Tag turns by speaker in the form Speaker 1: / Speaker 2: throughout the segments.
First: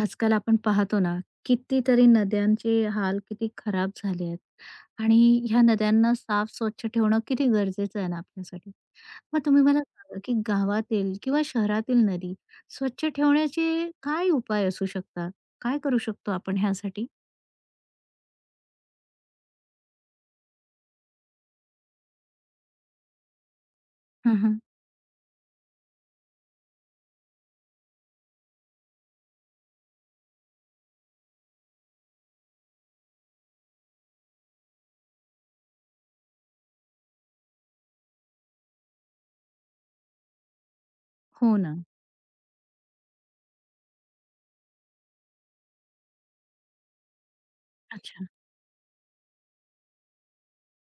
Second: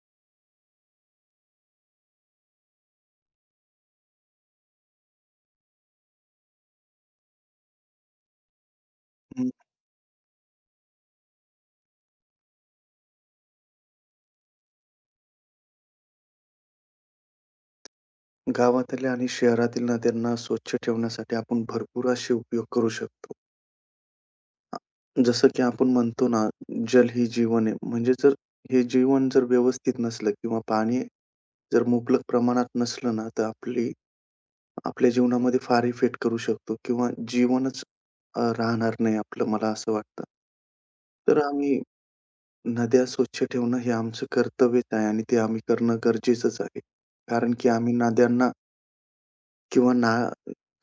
Speaker 1: आजकाल आपण पाहतो ना, कितीतरी नद्यांचे हाल किती खराब झाले आहेत आणि ह्या नद्यांना साफ स्वच्छ ठेवणं किती गरजेचं आहे ना आपल्यासाठी. मग
Speaker 2: हं.
Speaker 1: तुम्ही मला सांगा, की गावातील किंवा शहरातील नदी स्वच्छ ठेवण्याचे काय उपाय असू शकतात? काय करू शकतो आपण ह्यासाठी?
Speaker 2: गावातल्या आणि शहरातील नद्यांना स्वच्छ ठेवण्यासाठी आपण भरपूर असे उपयोग करू शकतो.
Speaker 1: हं.
Speaker 2: अ, जसं की आपण म्हणतो ना, जल ही जीवन आहे. म्हणजे जर हे जीवन जर व्यवस्थित नसलं किंवा पाणी जर मुबलक प्रमाणात नसलं ना, तर आपल्या जीवनामध्ये फार इफेक्ट करू शकतो किंवा जीवनच राहणार नाही आपलं, मला असं वाटतं. तर
Speaker 1: हो ना.
Speaker 2: आम्ही नद्या स्वच्छ ठेवणं हे आमचं कर्तव्यच आहे आणि ते आम्ही करणं गरजेचंच आहे. कारण की आम्ही
Speaker 1: अच्छा.
Speaker 2: नद्यांना किंवा ना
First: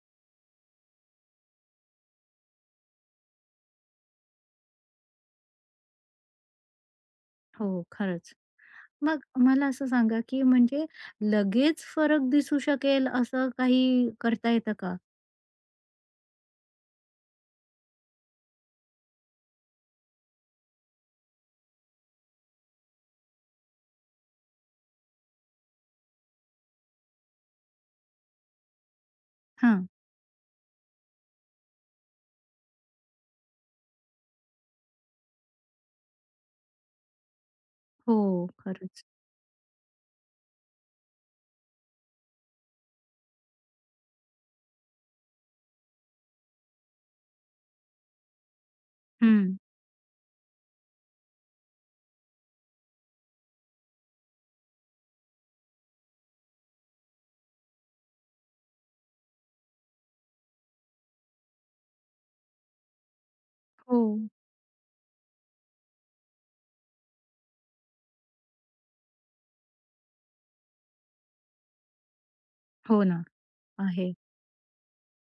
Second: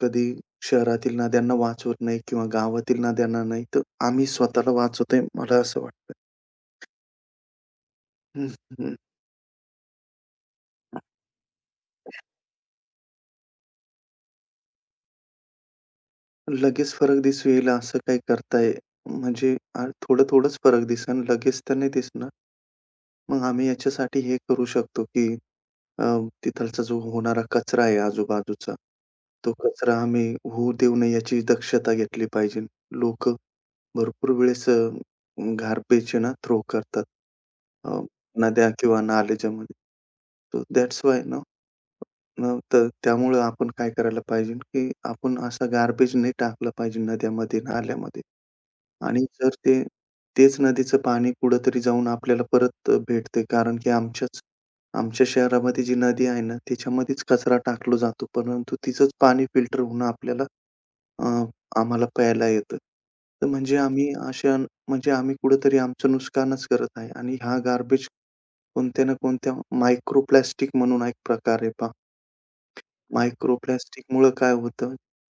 Speaker 2: कधी शहरातील नद्यांना वाचवत नाही किंवा गावातील नद्यांना नाही, तर आम्ही स्वतःला वाचवतोय मला असं वाटतं.
Speaker 1: हो, खरंच.
Speaker 2: हं, हं.
Speaker 1: मग मला असं सांगा, की म्हणजे लगेच फरक दिसू शकेल असं काही करता येतं का?
Speaker 2: लगेच फरक दिसू येईल असं काही करताय म्हणजे थोडं-थोडंच फरक दिसेल, लगेच तर नाही दिसणार. मग आम्ही याच्यासाठी हे करू शकतो, की अ, तिथलचा जो होणारा कचरा आहे आजूबाजूचा, तो
Speaker 1: हां.
Speaker 2: कचरा आम्ही होऊ देऊ नये याची दक्षता घेतली पाहिजे. लोकं भरपूर वेळेस गार्बेज आहे ना थ्रो करतात. अ,
Speaker 1: हो,
Speaker 2: नद्या किंवा
Speaker 1: खरंच.
Speaker 2: नाल्याच्यामध्ये. सो दॅट्स व्हाय ना अ, तर त्यामुळं आपण काय करायला पाहिजे, की आपण असा गार्बेज नाही टाकला पाहिजे नद्यामध्ये, नाल्यामध्ये. आणि जर
Speaker 1: हं.
Speaker 2: ते तेच नदीचं पाणी कुठेतरी जाऊन आपल्याला परत भेटते कारण की आमच्या शहरामध्ये जी नदी आहे ना, त्याच्यामध्येच कचरा टाकला जातो. परंतु तिचंच पाणी फिल्टर होऊन अ, आम्हाला प्यायला येतं. तर म्हणजे
Speaker 1: हो.
Speaker 2: आम्ही अशा म्हणजे आम्ही कुठेतरी आमचं नुकसानच करत आहे आणि हा गार्बेज कोणत्या ना कोणत्या मायक्रो प्लास्टिक म्हणून एक प्रकार आहे पहा.
Speaker 1: हो ना.
Speaker 2: मायक्रो
Speaker 1: आहे.
Speaker 2: प्लास्टिकमुळं काय होतं,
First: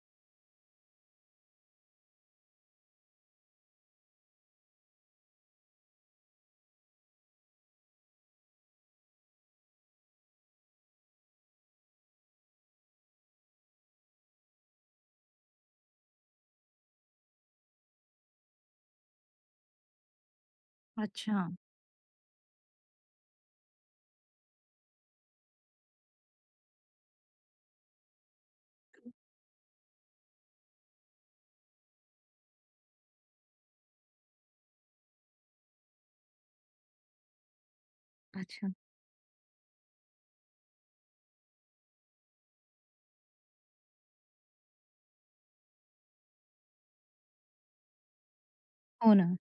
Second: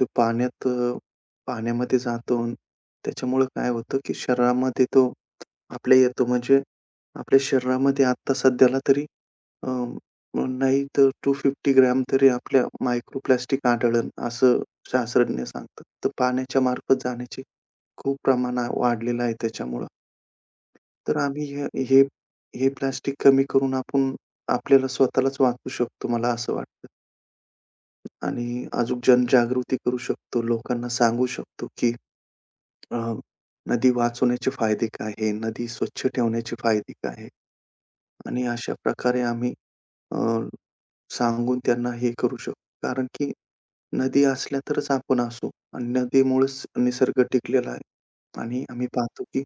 Speaker 2: ते पाण्यात अ, पाण्यामध्ये जातो. त्याच्यामुळं काय होतं, की शरीरामध्ये तो आपल्या येतो म्हणजे आपल्या शरीरामध्ये आत्ता सध्याला तरी अ, नाही तर 250 ग्रॅम तरी आपल्या मायक्रोप्लास्टिक आढळेल, असं शास्त्रज्ञ सांगतात. तर पाण्याच्या मार्फत जाण्याचे खूप प्रमाण वाढलेलं आहे त्याच्यामुळं. तर आम्ही
Speaker 1: अच्छा,
Speaker 2: हे हे हे प्लास्टिक कमी करून आपण आपल्याला स्वतःलाच वाचवू शकतो, मला असं वाटतं आणि अजून जनजागृती करू शकतो. लोकांना सांगू शकतो, की अ, नदी वाचवण्याचे फायदे काय आहे? नदी स्वच्छ ठेवण्याचे फायदे काय आहे? आणि
Speaker 1: अच्छा.
Speaker 2: अशा प्रकारे आम्ही सांगून त्यांना हे करू शकतो. कारण की नदी असल्या तरच आपण असू आणि नदीमुळेच निसर्ग टिकलेला आहे आणि आम्ही
Speaker 1: हो
Speaker 2: पाहतो
Speaker 1: ना.
Speaker 2: की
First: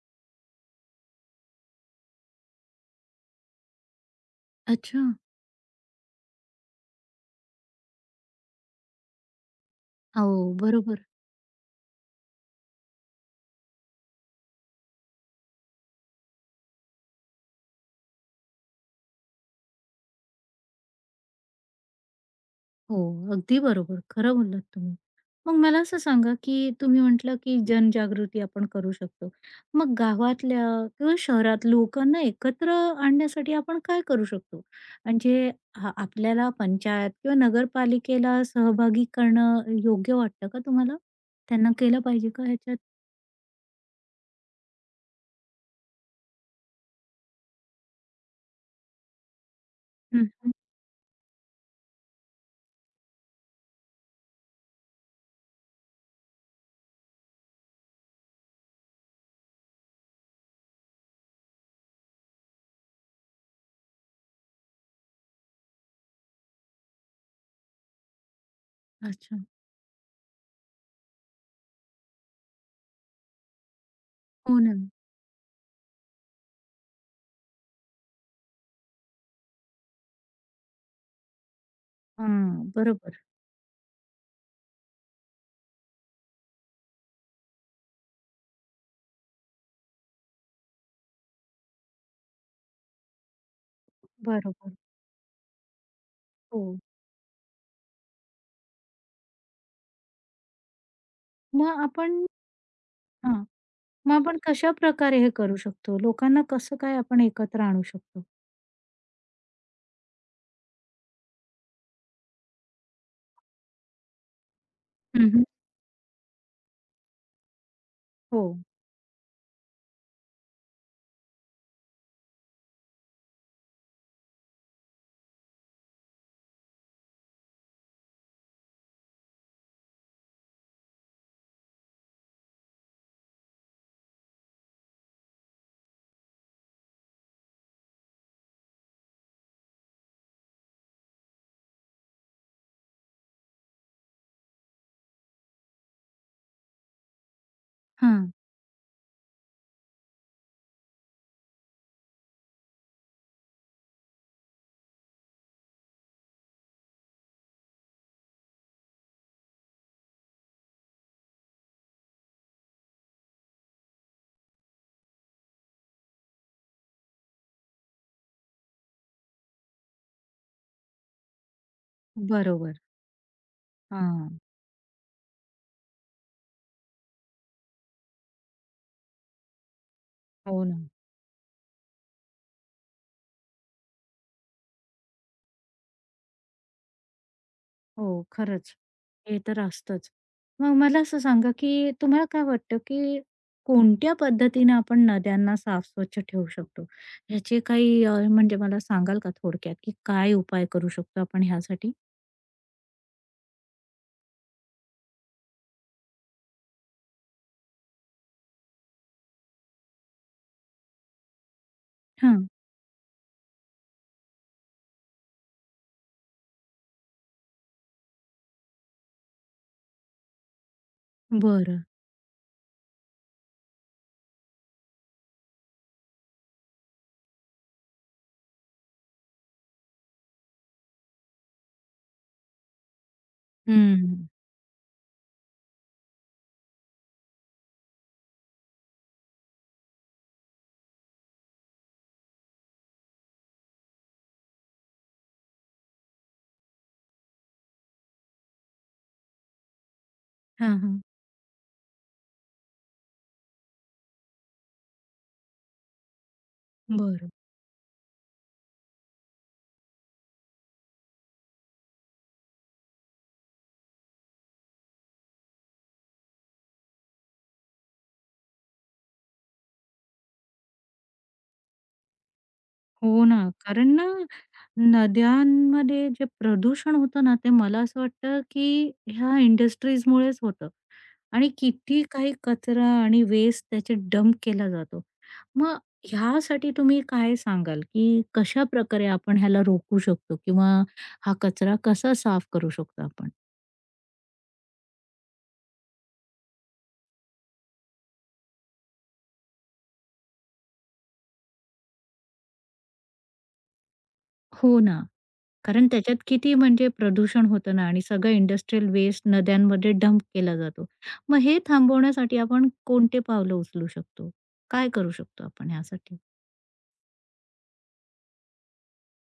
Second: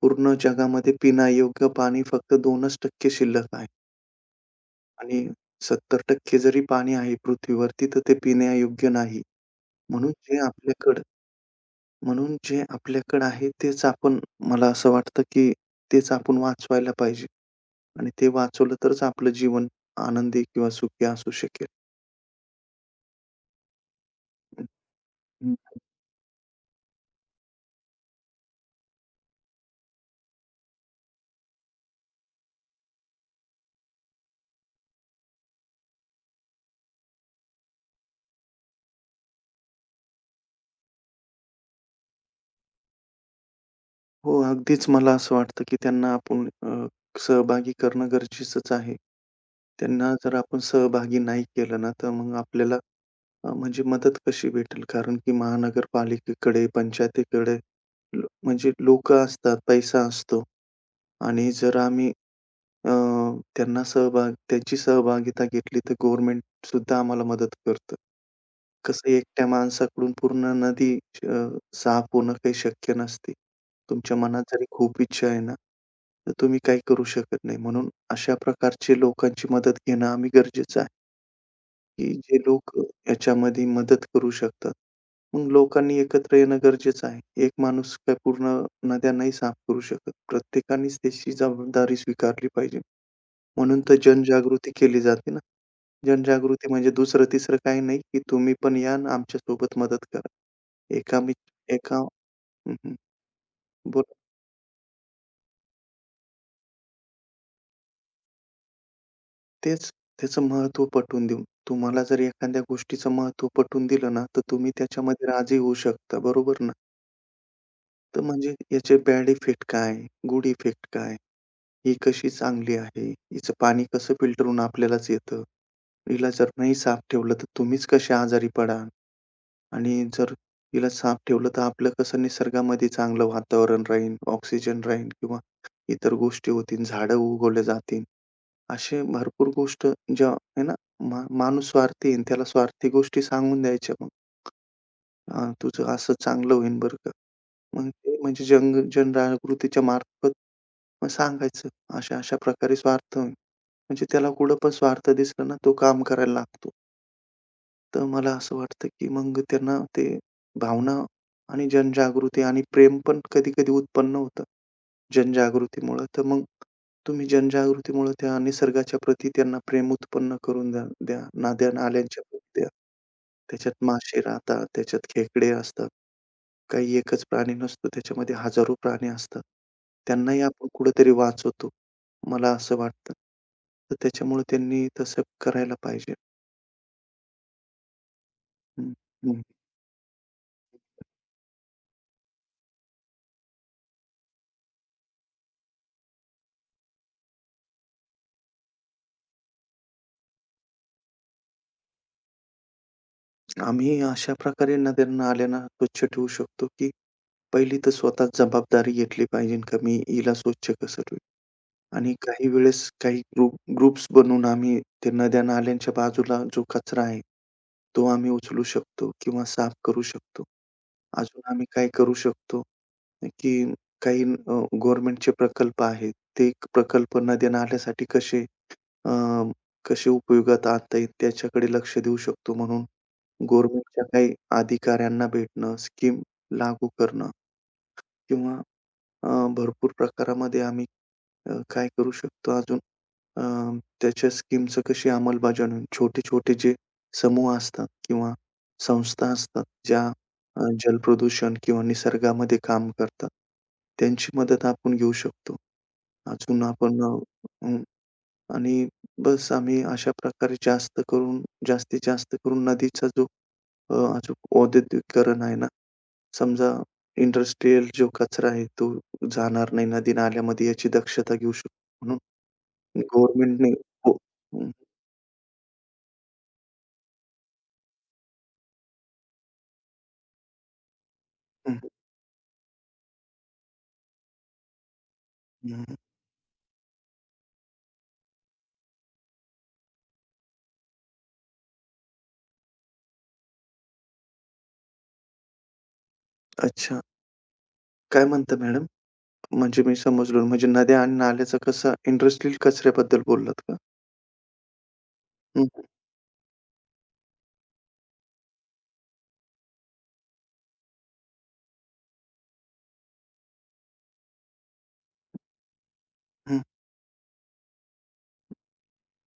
Speaker 2: पूर्ण जगामध्ये पिण्यायोग्य पाणी फक्त 2% शिल्लक आहे
Speaker 1: अच्छा.
Speaker 2: आणि 70% जरी पाणी आहे पृथ्वीवरती, तर ते पिण्यायोग्य नाही. म्हणून
Speaker 1: हो,
Speaker 2: जे आपल्याकडं
Speaker 1: बरोबर.
Speaker 2: म्हणून जे आपल्याकडं आहे तेच आपण मला असं वाटतं की तेच आपण वाचवायला पाहिजे आणि ते वाचवलं तरच आपलं जीवन आनंदी किंवा सुखी असू शकेल.
Speaker 1: हो, अगदी बरोबर. खरं बोललात तुम्ही. मग मला
Speaker 2: हं.
Speaker 1: असं सांगा, की तुम्ही म्हटलं, की जनजागृती आपण करू शकतो. मग गावातल्या किंवा शहरात लोकांना एकत्र आणण्यासाठी आपण काय करू शकतो? म्हणजे आपल्याला पंचायत किंवा नगरपालिकेला सहभागी करणं योग्य वाटतं का तुम्हाला? त्यांना केलं पाहिजे का ह्याच्यात?
Speaker 2: हो, अगदीच मला असं वाटतं, की त्यांना आपण सहभागी करणं गरजेचंच आहे. त्यांना जर
Speaker 1: हं,
Speaker 2: आपण सहभागी नाही केलं ना, तर मग आपल्याला म्हणजे मदत कशी भेटेल? कारण की महानगरपालिकेकडे, पंचायतीकडे लो म्हणजे लोकं असतात, पैसा असतो. आणि जर आम्ही अ, त्यांना सहभाग त्यांची सहभागिता घेतली, तर गव्हर्नमेंट सुद्धा आम्हाला मदत करतं. कसं
Speaker 1: अच्छा.
Speaker 2: एकट्या माणसाकडून पूर्ण नदी अ, साफ होणं काही शक्य नसते. तुमच्या मनात
Speaker 1: हो
Speaker 2: जरी
Speaker 1: ना.
Speaker 2: खूप इच्छा आहे ना, तर तुम्ही काही करू शकत नाही. म्हणून अशा प्रकारचे लोकांची मदत घेणं आम्ही गरजेचं आहे. की जे लोक
Speaker 1: हां, बरोबर.
Speaker 2: याच्यामध्ये मदत करू शकतात. मग लोकांनी एकत्र येणं गरजेचं आहे. एक माणूस काय पूर्ण नद्या नाही साफ करू शकत. प्रत्येकानेच त्याची जबाबदारी स्वीकारली पाहिजे. म्हणून तर
Speaker 1: बरोबर.
Speaker 2: जनजागृती केली जाते ना. जनजागृती
Speaker 1: हो.
Speaker 2: म्हणजे दुसरं-तिसरं काही नाही, की तुम्ही पण या आणि आमच्यासोबत मदत करा. एका मी
Speaker 1: मग
Speaker 2: एका
Speaker 1: आपण
Speaker 2: हं, हं.
Speaker 1: हां.
Speaker 2: बोला.
Speaker 1: मग आपण कशाप्रकारे हे करू शकतो? लोकांना कसं काय आपण एकत्र आणू शकतो?
Speaker 2: तेच त्याचं महत्त्व पटवून देऊन. तुम्हाला जर एखाद्या गोष्टीचं महत्त्व पटवून दिलं ना, तर तुम्ही
Speaker 1: हं,
Speaker 2: त्याच्यामध्ये
Speaker 1: हं.
Speaker 2: राजी होऊ शकता. बरोबर ना? तर
Speaker 1: हो.
Speaker 2: म्हणजे याचे बॅड इफेक्ट काय? गुड इफेक्ट काय? ही कशी चांगली आहे? हिचं पाणी कसं फिल्टर होऊन आपल्यालाच येतं? हिला जर नाही साफ ठेवलं तर तुम्हीच कसे आजारी पडाल? आणि जर हिला साफ ठेवलं तर आपलं कसं निसर्गामध्ये चांगलं वातावरण राहील, ऑक्सिजन राहील किंवा इतर गोष्टी होतील, झाडं उगवले जातील. असे भरपूर गोष्ट ज्या आहे ना, माणूस स्वार्थी आहे त्याला स्वार्थी गोष्टी सांगून द्यायच्या. हां, तुझं असं चांगलं होईल बरं का. मग ते
Speaker 1: हां.
Speaker 2: म्हणजे हं. जनजागृतीच्या मार्फत मग सांगायचं, अशा-अशा प्रकारे स्वार्थ होईल. म्हणजे त्याला कुठं पण स्वार्थ दिसला ना, तो काम करायला लागतो. तर मला असं वाटतं, की मग त्यांना ते भावना आणि जनजागृती आणि प्रेम पण कधी-कधी उत्पन्न होतं, जनजागृतीमुळं. तर मग तुम्ही जनजागृतीमुळं त्या निसर्गाच्या प्रती त्यांना प्रेम उत्पन्न करून द्या द्या. नद्या-नाल्यांच्या प्रती द्या.
Speaker 1: बरोबर.
Speaker 2: त्याच्यात मासे
Speaker 1: हां.
Speaker 2: राहतात, त्याच्यात खेकडे असतात. काही एकच प्राणी नसतो, त्याच्यामध्ये हजारो प्राणी असतात. त्यांनाही
Speaker 1: हो
Speaker 2: आपण
Speaker 1: ना.
Speaker 2: कुठेतरी वाचवतो, मला असं वाटतं. तर त्याच्यामुळे त्यांनी तसं करायला पाहिजे.
Speaker 1: हो, खरंच.
Speaker 2: हं,
Speaker 1: हे
Speaker 2: हं.
Speaker 1: तर असतंच. मग मला असं सांगा, की तुम्हाला काय वाटतं, की कोणत्या पद्धतीने आपण नद्यांना साफ स्वच्छ ठेवू शकतो? ह्याचे काही म्हणजे मला सांगाल का थोडक्यात, की काय उपाय करू शकतो आपण ह्यासाठी?
Speaker 2: आम्ही अशा प्रकारे नद्या-नाल्यांना स्वच्छ ठेवू शकतो, की पहिली तर स्वतः जबाबदारी घेतली पाहिजे, का मी हिला स्वच्छ कसं ठेवू? आणि काही
Speaker 1: हां.
Speaker 2: वेळेस काही ग्रुप्स बनवून आम्ही ते नद्या-नाल्यांच्या बाजूला जो कचरा आहे, तो आम्ही उचलू शकतो किंवा साफ करू शकतो. अजून आम्ही
Speaker 1: बरं.
Speaker 2: काय करू शकतो? की काही गव्हर्नमेंटचे प्रकल्प आहेत. ते प्रकल्प नद्या-नाल्यांसाठी अ, कसे उपयोगात आणता येईल त्याच्याकडे लक्ष देऊ शकतो म्हणून गव्हर्नमेंटच्या
Speaker 1: हं.
Speaker 2: काही अधिकाऱ्यांना भेटणं, स्कीम लागू करणं किंवा अ, भरपूर प्रकारामध्ये आम्ही काय करू शकतो अजून अ, त्याच्या स्कीमचं कशी अंमलबजावणी होईल. छोटे-छोटे जे समूह असतात किंवा संस्था असतात ज्या
Speaker 1: हां,
Speaker 2: जल
Speaker 1: हां.
Speaker 2: प्रदूषण किंवा निसर्गामध्ये काम करतात, त्यांची मदत आपण घेऊ शकतो. अजून आपण अ,
Speaker 1: बरं.
Speaker 2: अं, आणि बस आम्ही अशा प्रकारे जास्त करून जास्तीत जास्त करून नदीचा जो अ, जो औद्योगिकरण आहे ना, समजा इंडस्ट्रियल जो कचरा आहे तो जाणार नाही नदी-नाल्यामध्ये याची दक्षता घेऊ शकतो. म्हणून
Speaker 1: हो ना.
Speaker 2: गव्हर्नमेंटने
Speaker 1: कारण ना
Speaker 2: हो. हं,
Speaker 1: नद्यांमध्ये जे प्रदूषण होतं ना, ते मला असं वाटतं, की ह्या इंडस्ट्रीजमुळेच होतं आणि
Speaker 2: हं,
Speaker 1: किती काही कचरा आणि वेस्ट त्याचे डंप केला जातो. मग
Speaker 2: हं.
Speaker 1: ह्यासाठी तुम्ही काय सांगाल, की कशाप्रकारे आपण ह्याला रोखू शकतो किंवा हा कचरा कसा साफ करू शकतो आपण?
Speaker 2: अच्छा. काय म्हणता मॅडम? म्हणजे मी समजलो. म्हणजे नद्या आणि नाल्याचा कसा इंडस्ट्रियल कचऱ्याबद्दल बोललात का?
Speaker 1: हो ना.
Speaker 2: हं, हं,
Speaker 1: कारण त्याच्यात किती म्हणजे प्रदूषण होतं ना आणि सगळं इंडस्ट्रियल वेस्ट नद्यांमध्ये डंप केला जातो. मग हे थांबवण्यासाठी आपण कोणते पावलं उचलू शकतो? काय करू शकतो आपण ह्यासाठी?
Speaker 2: हं.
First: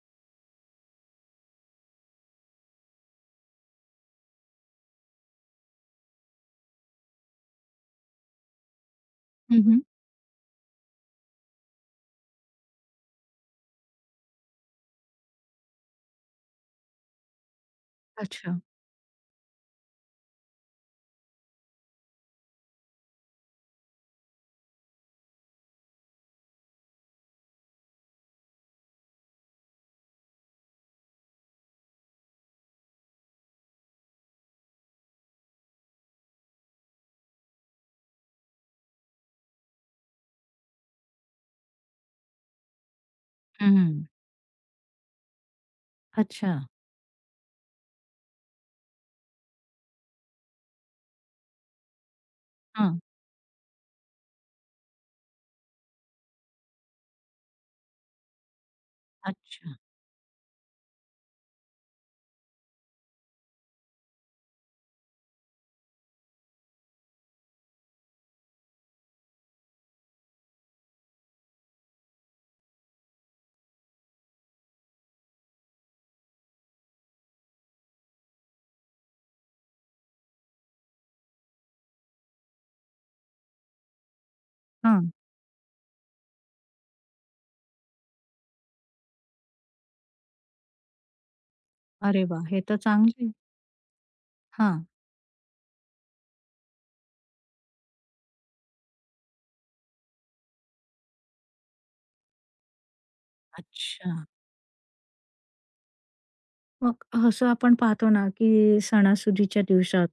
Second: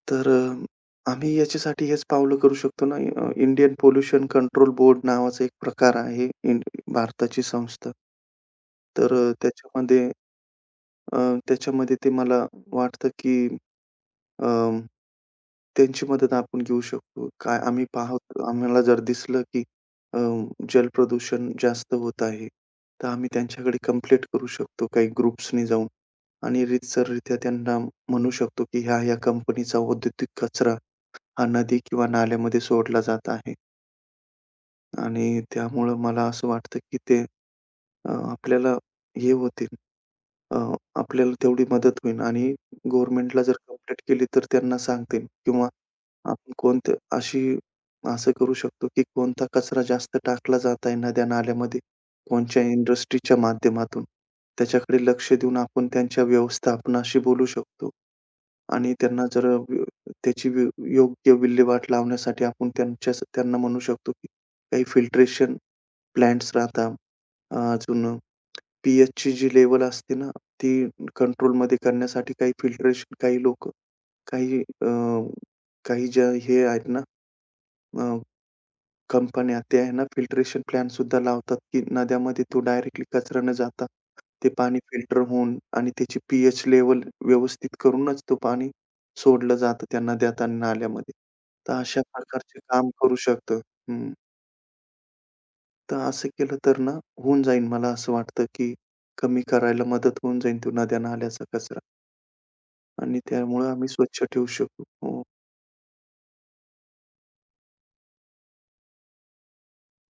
Speaker 2: तर आम्ही याच्यासाठी हेच पावलं करू शकतो ना, इंडियन पोल्युशन कंट्रोल बोर्ड नावाचा एक प्रकार आहे, भारताची संस्था. तर
Speaker 1: हं.
Speaker 2: अ, त्याच्यामध्ये ते मला वाटतं की त्यांची मदत आपण घेऊ शकतो. काय आम्ही पाहतो
Speaker 1: अच्छा.
Speaker 2: आम्हाला जर दिसलं, की अ, जलप्रदूषण जास्त होत आहे, तर आम्ही त्यांच्याकडे कंप्लेंट करू शकतो काही ग्रुप्सनी जाऊन आणि रीतसररित्या त्यांना म्हणू शकतो, की ह्या-ह्या कंपनीचा औद्योगिक कचरा हा नदी किंवा नाल्यामध्ये सोडला जात आहे आणि त्यामुळं मला असं वाटतं, की ते आपल्याला हे होतील. अ, आपल्याला तेवढी मदत होईल आणि गव्हर्नमेंटला जर
Speaker 1: हं.
Speaker 2: कंप्लेंट केली तर त्यांना सांगतील किंवा आपण
Speaker 1: अच्छा.
Speaker 2: कोणतं अशी असं करू शकतो, की कोणता कचरा जास्त टाकला जात आहे नद्या-नाल्यामध्ये, कोणत्या
Speaker 1: हां.
Speaker 2: इंडस्ट्रीच्या माध्यमातून. त्याच्याकडे लक्ष देऊन आपण त्यांच्या व्यवस्थापनाशी बोलू शकतो आणि त्यांना जर
Speaker 1: अच्छा.
Speaker 2: व्य त्याची व्य योग्य विल्हेवाट लावण्यासाठी आपण त्यांच्या त्यांना म्हणू शकतो, की काही फिल्ट्रेशन प्लांट्स राहतात. अजून पी ची जी लेव्हल असते ना, ती कंट्रोलमध्ये करण्यासाठी काही फिल्टरेशन काही लोकं, काही अ, काही ज्या हे आहेत ना अ, कंपन्या त्या आहे ना फिल्टरेशन प्लांट सुद्धा लावतात, की नद्यामध्ये तो डायरेक्टली कचरा न जाता ते पाणी
Speaker 1: हां.
Speaker 2: फिल्टर होऊन आणि त्याची पी लेव्हल व्यवस्थित करूनच तो पाणी सोडलं जातं त्या नद्यात आणि नाल्यामध्ये. तर अशा
Speaker 1: अरे वाह!
Speaker 2: प्रकारचे
Speaker 1: हे तर
Speaker 2: काम करू
Speaker 1: चांगलं आहे.
Speaker 2: शकतं.
Speaker 1: हां.
Speaker 2: तर असं केलं तर ना, होऊन जाईल मला असं वाटतं, की कमी करायला मदत होऊन जाईल तो नद्या-नाल्याचा कचरा आणि त्यामुळे आम्ही
Speaker 1: अच्छा.
Speaker 2: स्वच्छ ठेवू शकू. हो.
Speaker 1: मग असं आपण पाहतो ना, की सणासुदीच्या दिवसात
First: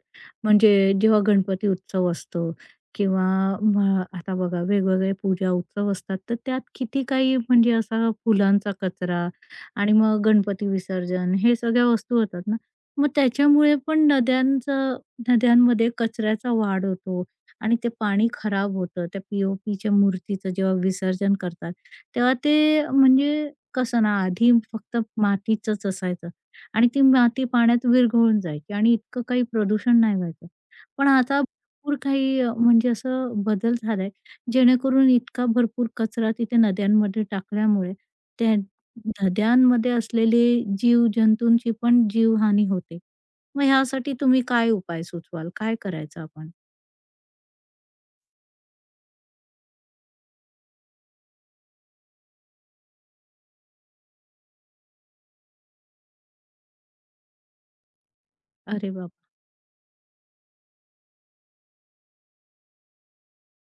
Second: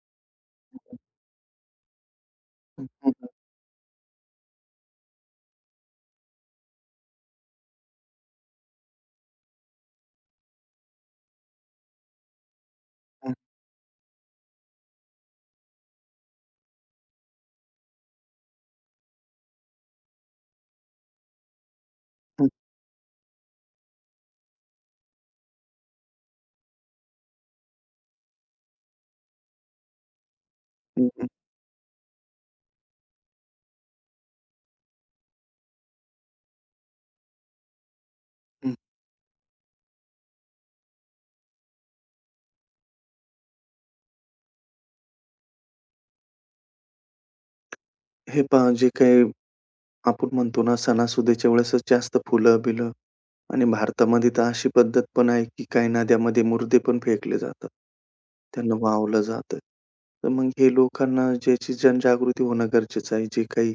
Speaker 1: म्हणजे जेव्हा गणपती उत्सव असतो
Speaker 2: हं, हं,
Speaker 1: किंवा
Speaker 2: हं,
Speaker 1: आता बघा वेगवेगळे पूजा उत्सव असतात, तर त्यात किती काही म्हणजे असा फुलांचा कचरा आणि मग गणपती विसर्जन हे सगळ्या वस्तू होतात ना. मग त्याच्यामुळे पण नद्यांमध्ये कचऱ्याचा वाढ होतो आणि ते पाणी खराब होतं. त्या पी मूर्तीचं जेव्हा विसर्जन करतात, तेव्हा
Speaker 2: हं,
Speaker 1: ते म्हणजे कसं ना, आधी फक्त मातीचंच असायचं. आणि ती माती पाण्यात विरघळून जायची आणि इतकं काही प्रदूषण नाही व्हायचं.
Speaker 2: हं,
Speaker 1: पण
Speaker 2: हं,
Speaker 1: आता भरपूर काही म्हणजे असं बदल झालाय, जेणेकरून इतका भरपूर कचरा तिथे नद्यांमध्ये टाकल्यामुळे त्या
Speaker 2: हं.
Speaker 1: नद्यांमध्ये असलेले जीव-जंतूंची पण जीवहानी होते. मग ह्यासाठी तुम्ही काय उपाय सुचवाल? काय करायचं आपण?
Speaker 2: हे पहा जे काही आपण म्हणतो ना, सणासुदीच्या वेळेसच जास्त फुलं-बिलं आणि भारतामध्ये तर अशी पद्धत पण आहे, की काही नद्यांमध्ये मुर्दे पण फेकले जातात. त्यांना
Speaker 1: अरे बाप!
Speaker 2: वाहवलं जातं. तर मग हे लोकांना ज्याची जनजागृती होणं गरजेचं आहे. जे काही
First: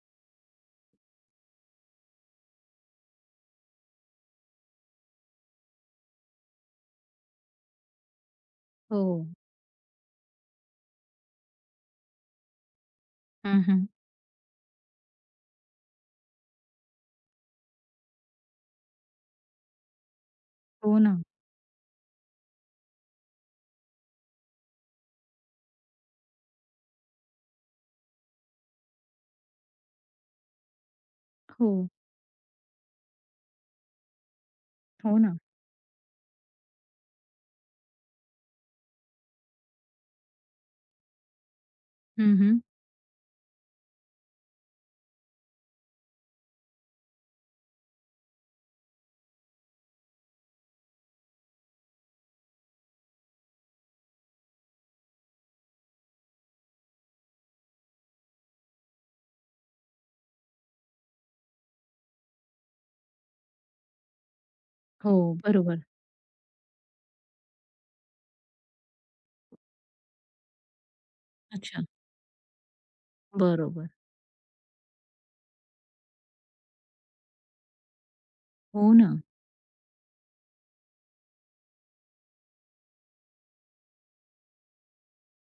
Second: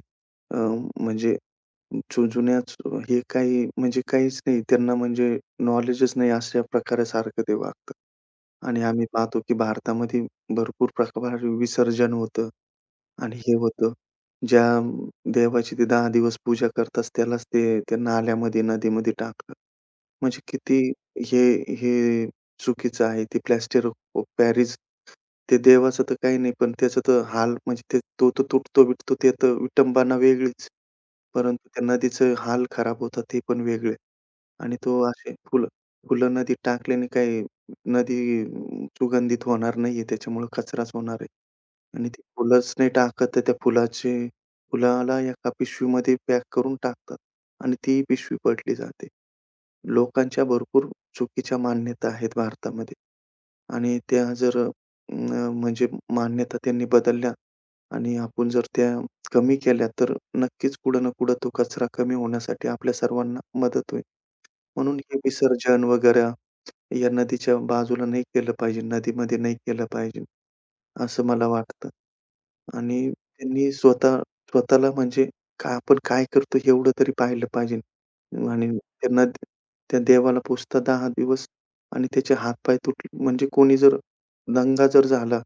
Speaker 2: अ, म्हणजे जु जुन्याच हे काही म्हणजे काहीच नाही. त्यांना म्हणजे नॉलेजच नाही अशा प्रकारे सारखं ते वागतात. आणि आम्ही
Speaker 1: हो.
Speaker 2: पाहतो की भारतामध्ये भरपूर प्रकारे विसर्जन होतं आणि हे
Speaker 1: हं.
Speaker 2: होतं. ज्या देवाची ते 10 दिवस पूजा करतात त्यालाच ते त्या नाल्यामध्ये, नदीमध्ये टाकतात. म्हणजे किती
Speaker 1: हो ना.
Speaker 2: हे हे चुकीचं आहे. ते प्लास्टर ऑफ पॅरिस ते देवाचं तर काही नाही, पण त्याचं तर हाल म्हणजे ते तो तर तुटतो-बिटतो ते तर विटंबना वेगळीच. परंतु
Speaker 1: हो.
Speaker 2: त्या नदीचे हाल खराब होतात ते पण वेगळे. आणि तो
Speaker 1: हो
Speaker 2: असे
Speaker 1: ना.
Speaker 2: फुलं फुलं नदीत टाकल्याने काय नदी सुगंधित होणार नाहीये. त्याच्यामुळे कचराच होणार आहे. आणि ती
Speaker 1: हं.
Speaker 2: फुलंच नाही टाकत तर त्या फुलाचे फुलाला एका पिशवीमध्ये पॅक करून टाकतात आणि ती पिशवी पडली जाते. लोकांच्या भरपूर चुकीच्या मान्यता आहेत भारतामध्ये आणि त्या जर अ, म्हणजे मान्यता त्यांनी बदलल्या आणि आपण जर त्या कमी केल्या, तर नक्कीच कुठं ना कुठं तो कचरा कमी होण्यासाठी आपल्या सर्वांना मदत होईल. म्हणून
Speaker 1: हो,
Speaker 2: हे
Speaker 1: बरोबर.
Speaker 2: विसर्जन वगैरे या नदीच्या बाजूला नाही केलं पाहिजे, नदीमध्ये नाही केलं पाहिजे. असं मला
Speaker 1: अच्छा.
Speaker 2: वाटतं. आणि त्यांनी
Speaker 1: बरोबर.
Speaker 2: स्वतः स्वतःला म्हणजे का आपण काय करतो एवढं तरी पाहिलं पाहिजे. आणि
Speaker 1: हो ना.
Speaker 2: त्यांना त्या देवाला पुजता 10 दिवस आणि त्याचे हातपाय तुटले म्हणजे कोणी जर दंगा जर झाला,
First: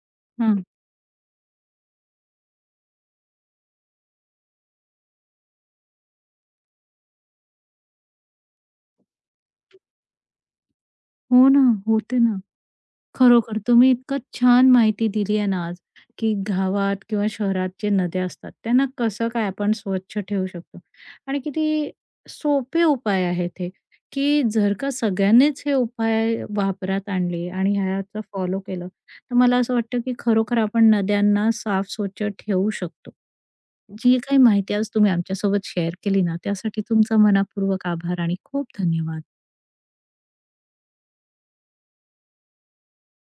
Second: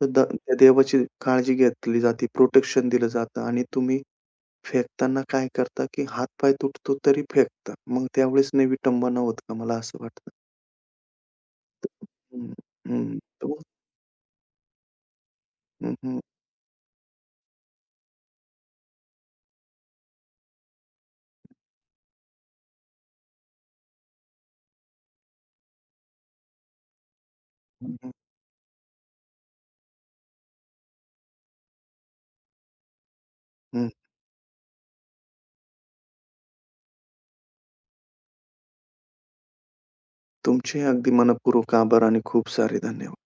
Speaker 2: तर द त्या
Speaker 1: हं.
Speaker 2: देवाची काळजी घेतली जाते, प्रोटेक्शन दिलं जातं आणि तुम्ही फेकताना काय करता, की हातपाय तुटतो तरी फेकता. मग त्यावेळेस नाही विटंबना होत का? मला असं वाटतं.
Speaker 1: हो ना. होते ना.
Speaker 2: हं, हं.
Speaker 1: खरोखर तुम्ही इतकं छान माहिती दिली आहे ना आज,
Speaker 2: हं, हं.
Speaker 1: की गावात किंवा शहरात जे नद्या असतात त्यांना कसं काय आपण स्वच्छ ठेवू शकतो आणि किती सोपे उपाय आहेत हे, की जर का सगळ्यांनीच हे उपाय वापरात आणले आणि
Speaker 2: हं,
Speaker 1: ह्याचं फॉलो केलं, तर मला असं वाटतं की खरोखर आपण नद्यांना साफ स्वच्छ ठेवू शकतो.
Speaker 2: हं.
Speaker 1: जी काही माहिती आज तुम्ही आमच्यासोबत शेअर केली ना, त्यासाठी तुमचा मनापूर्वक आभार आणि खूप धन्यवाद.
Speaker 2: तुमचे अगदी मनःपूर्वक आभार आणि खूप सारे धन्यवाद.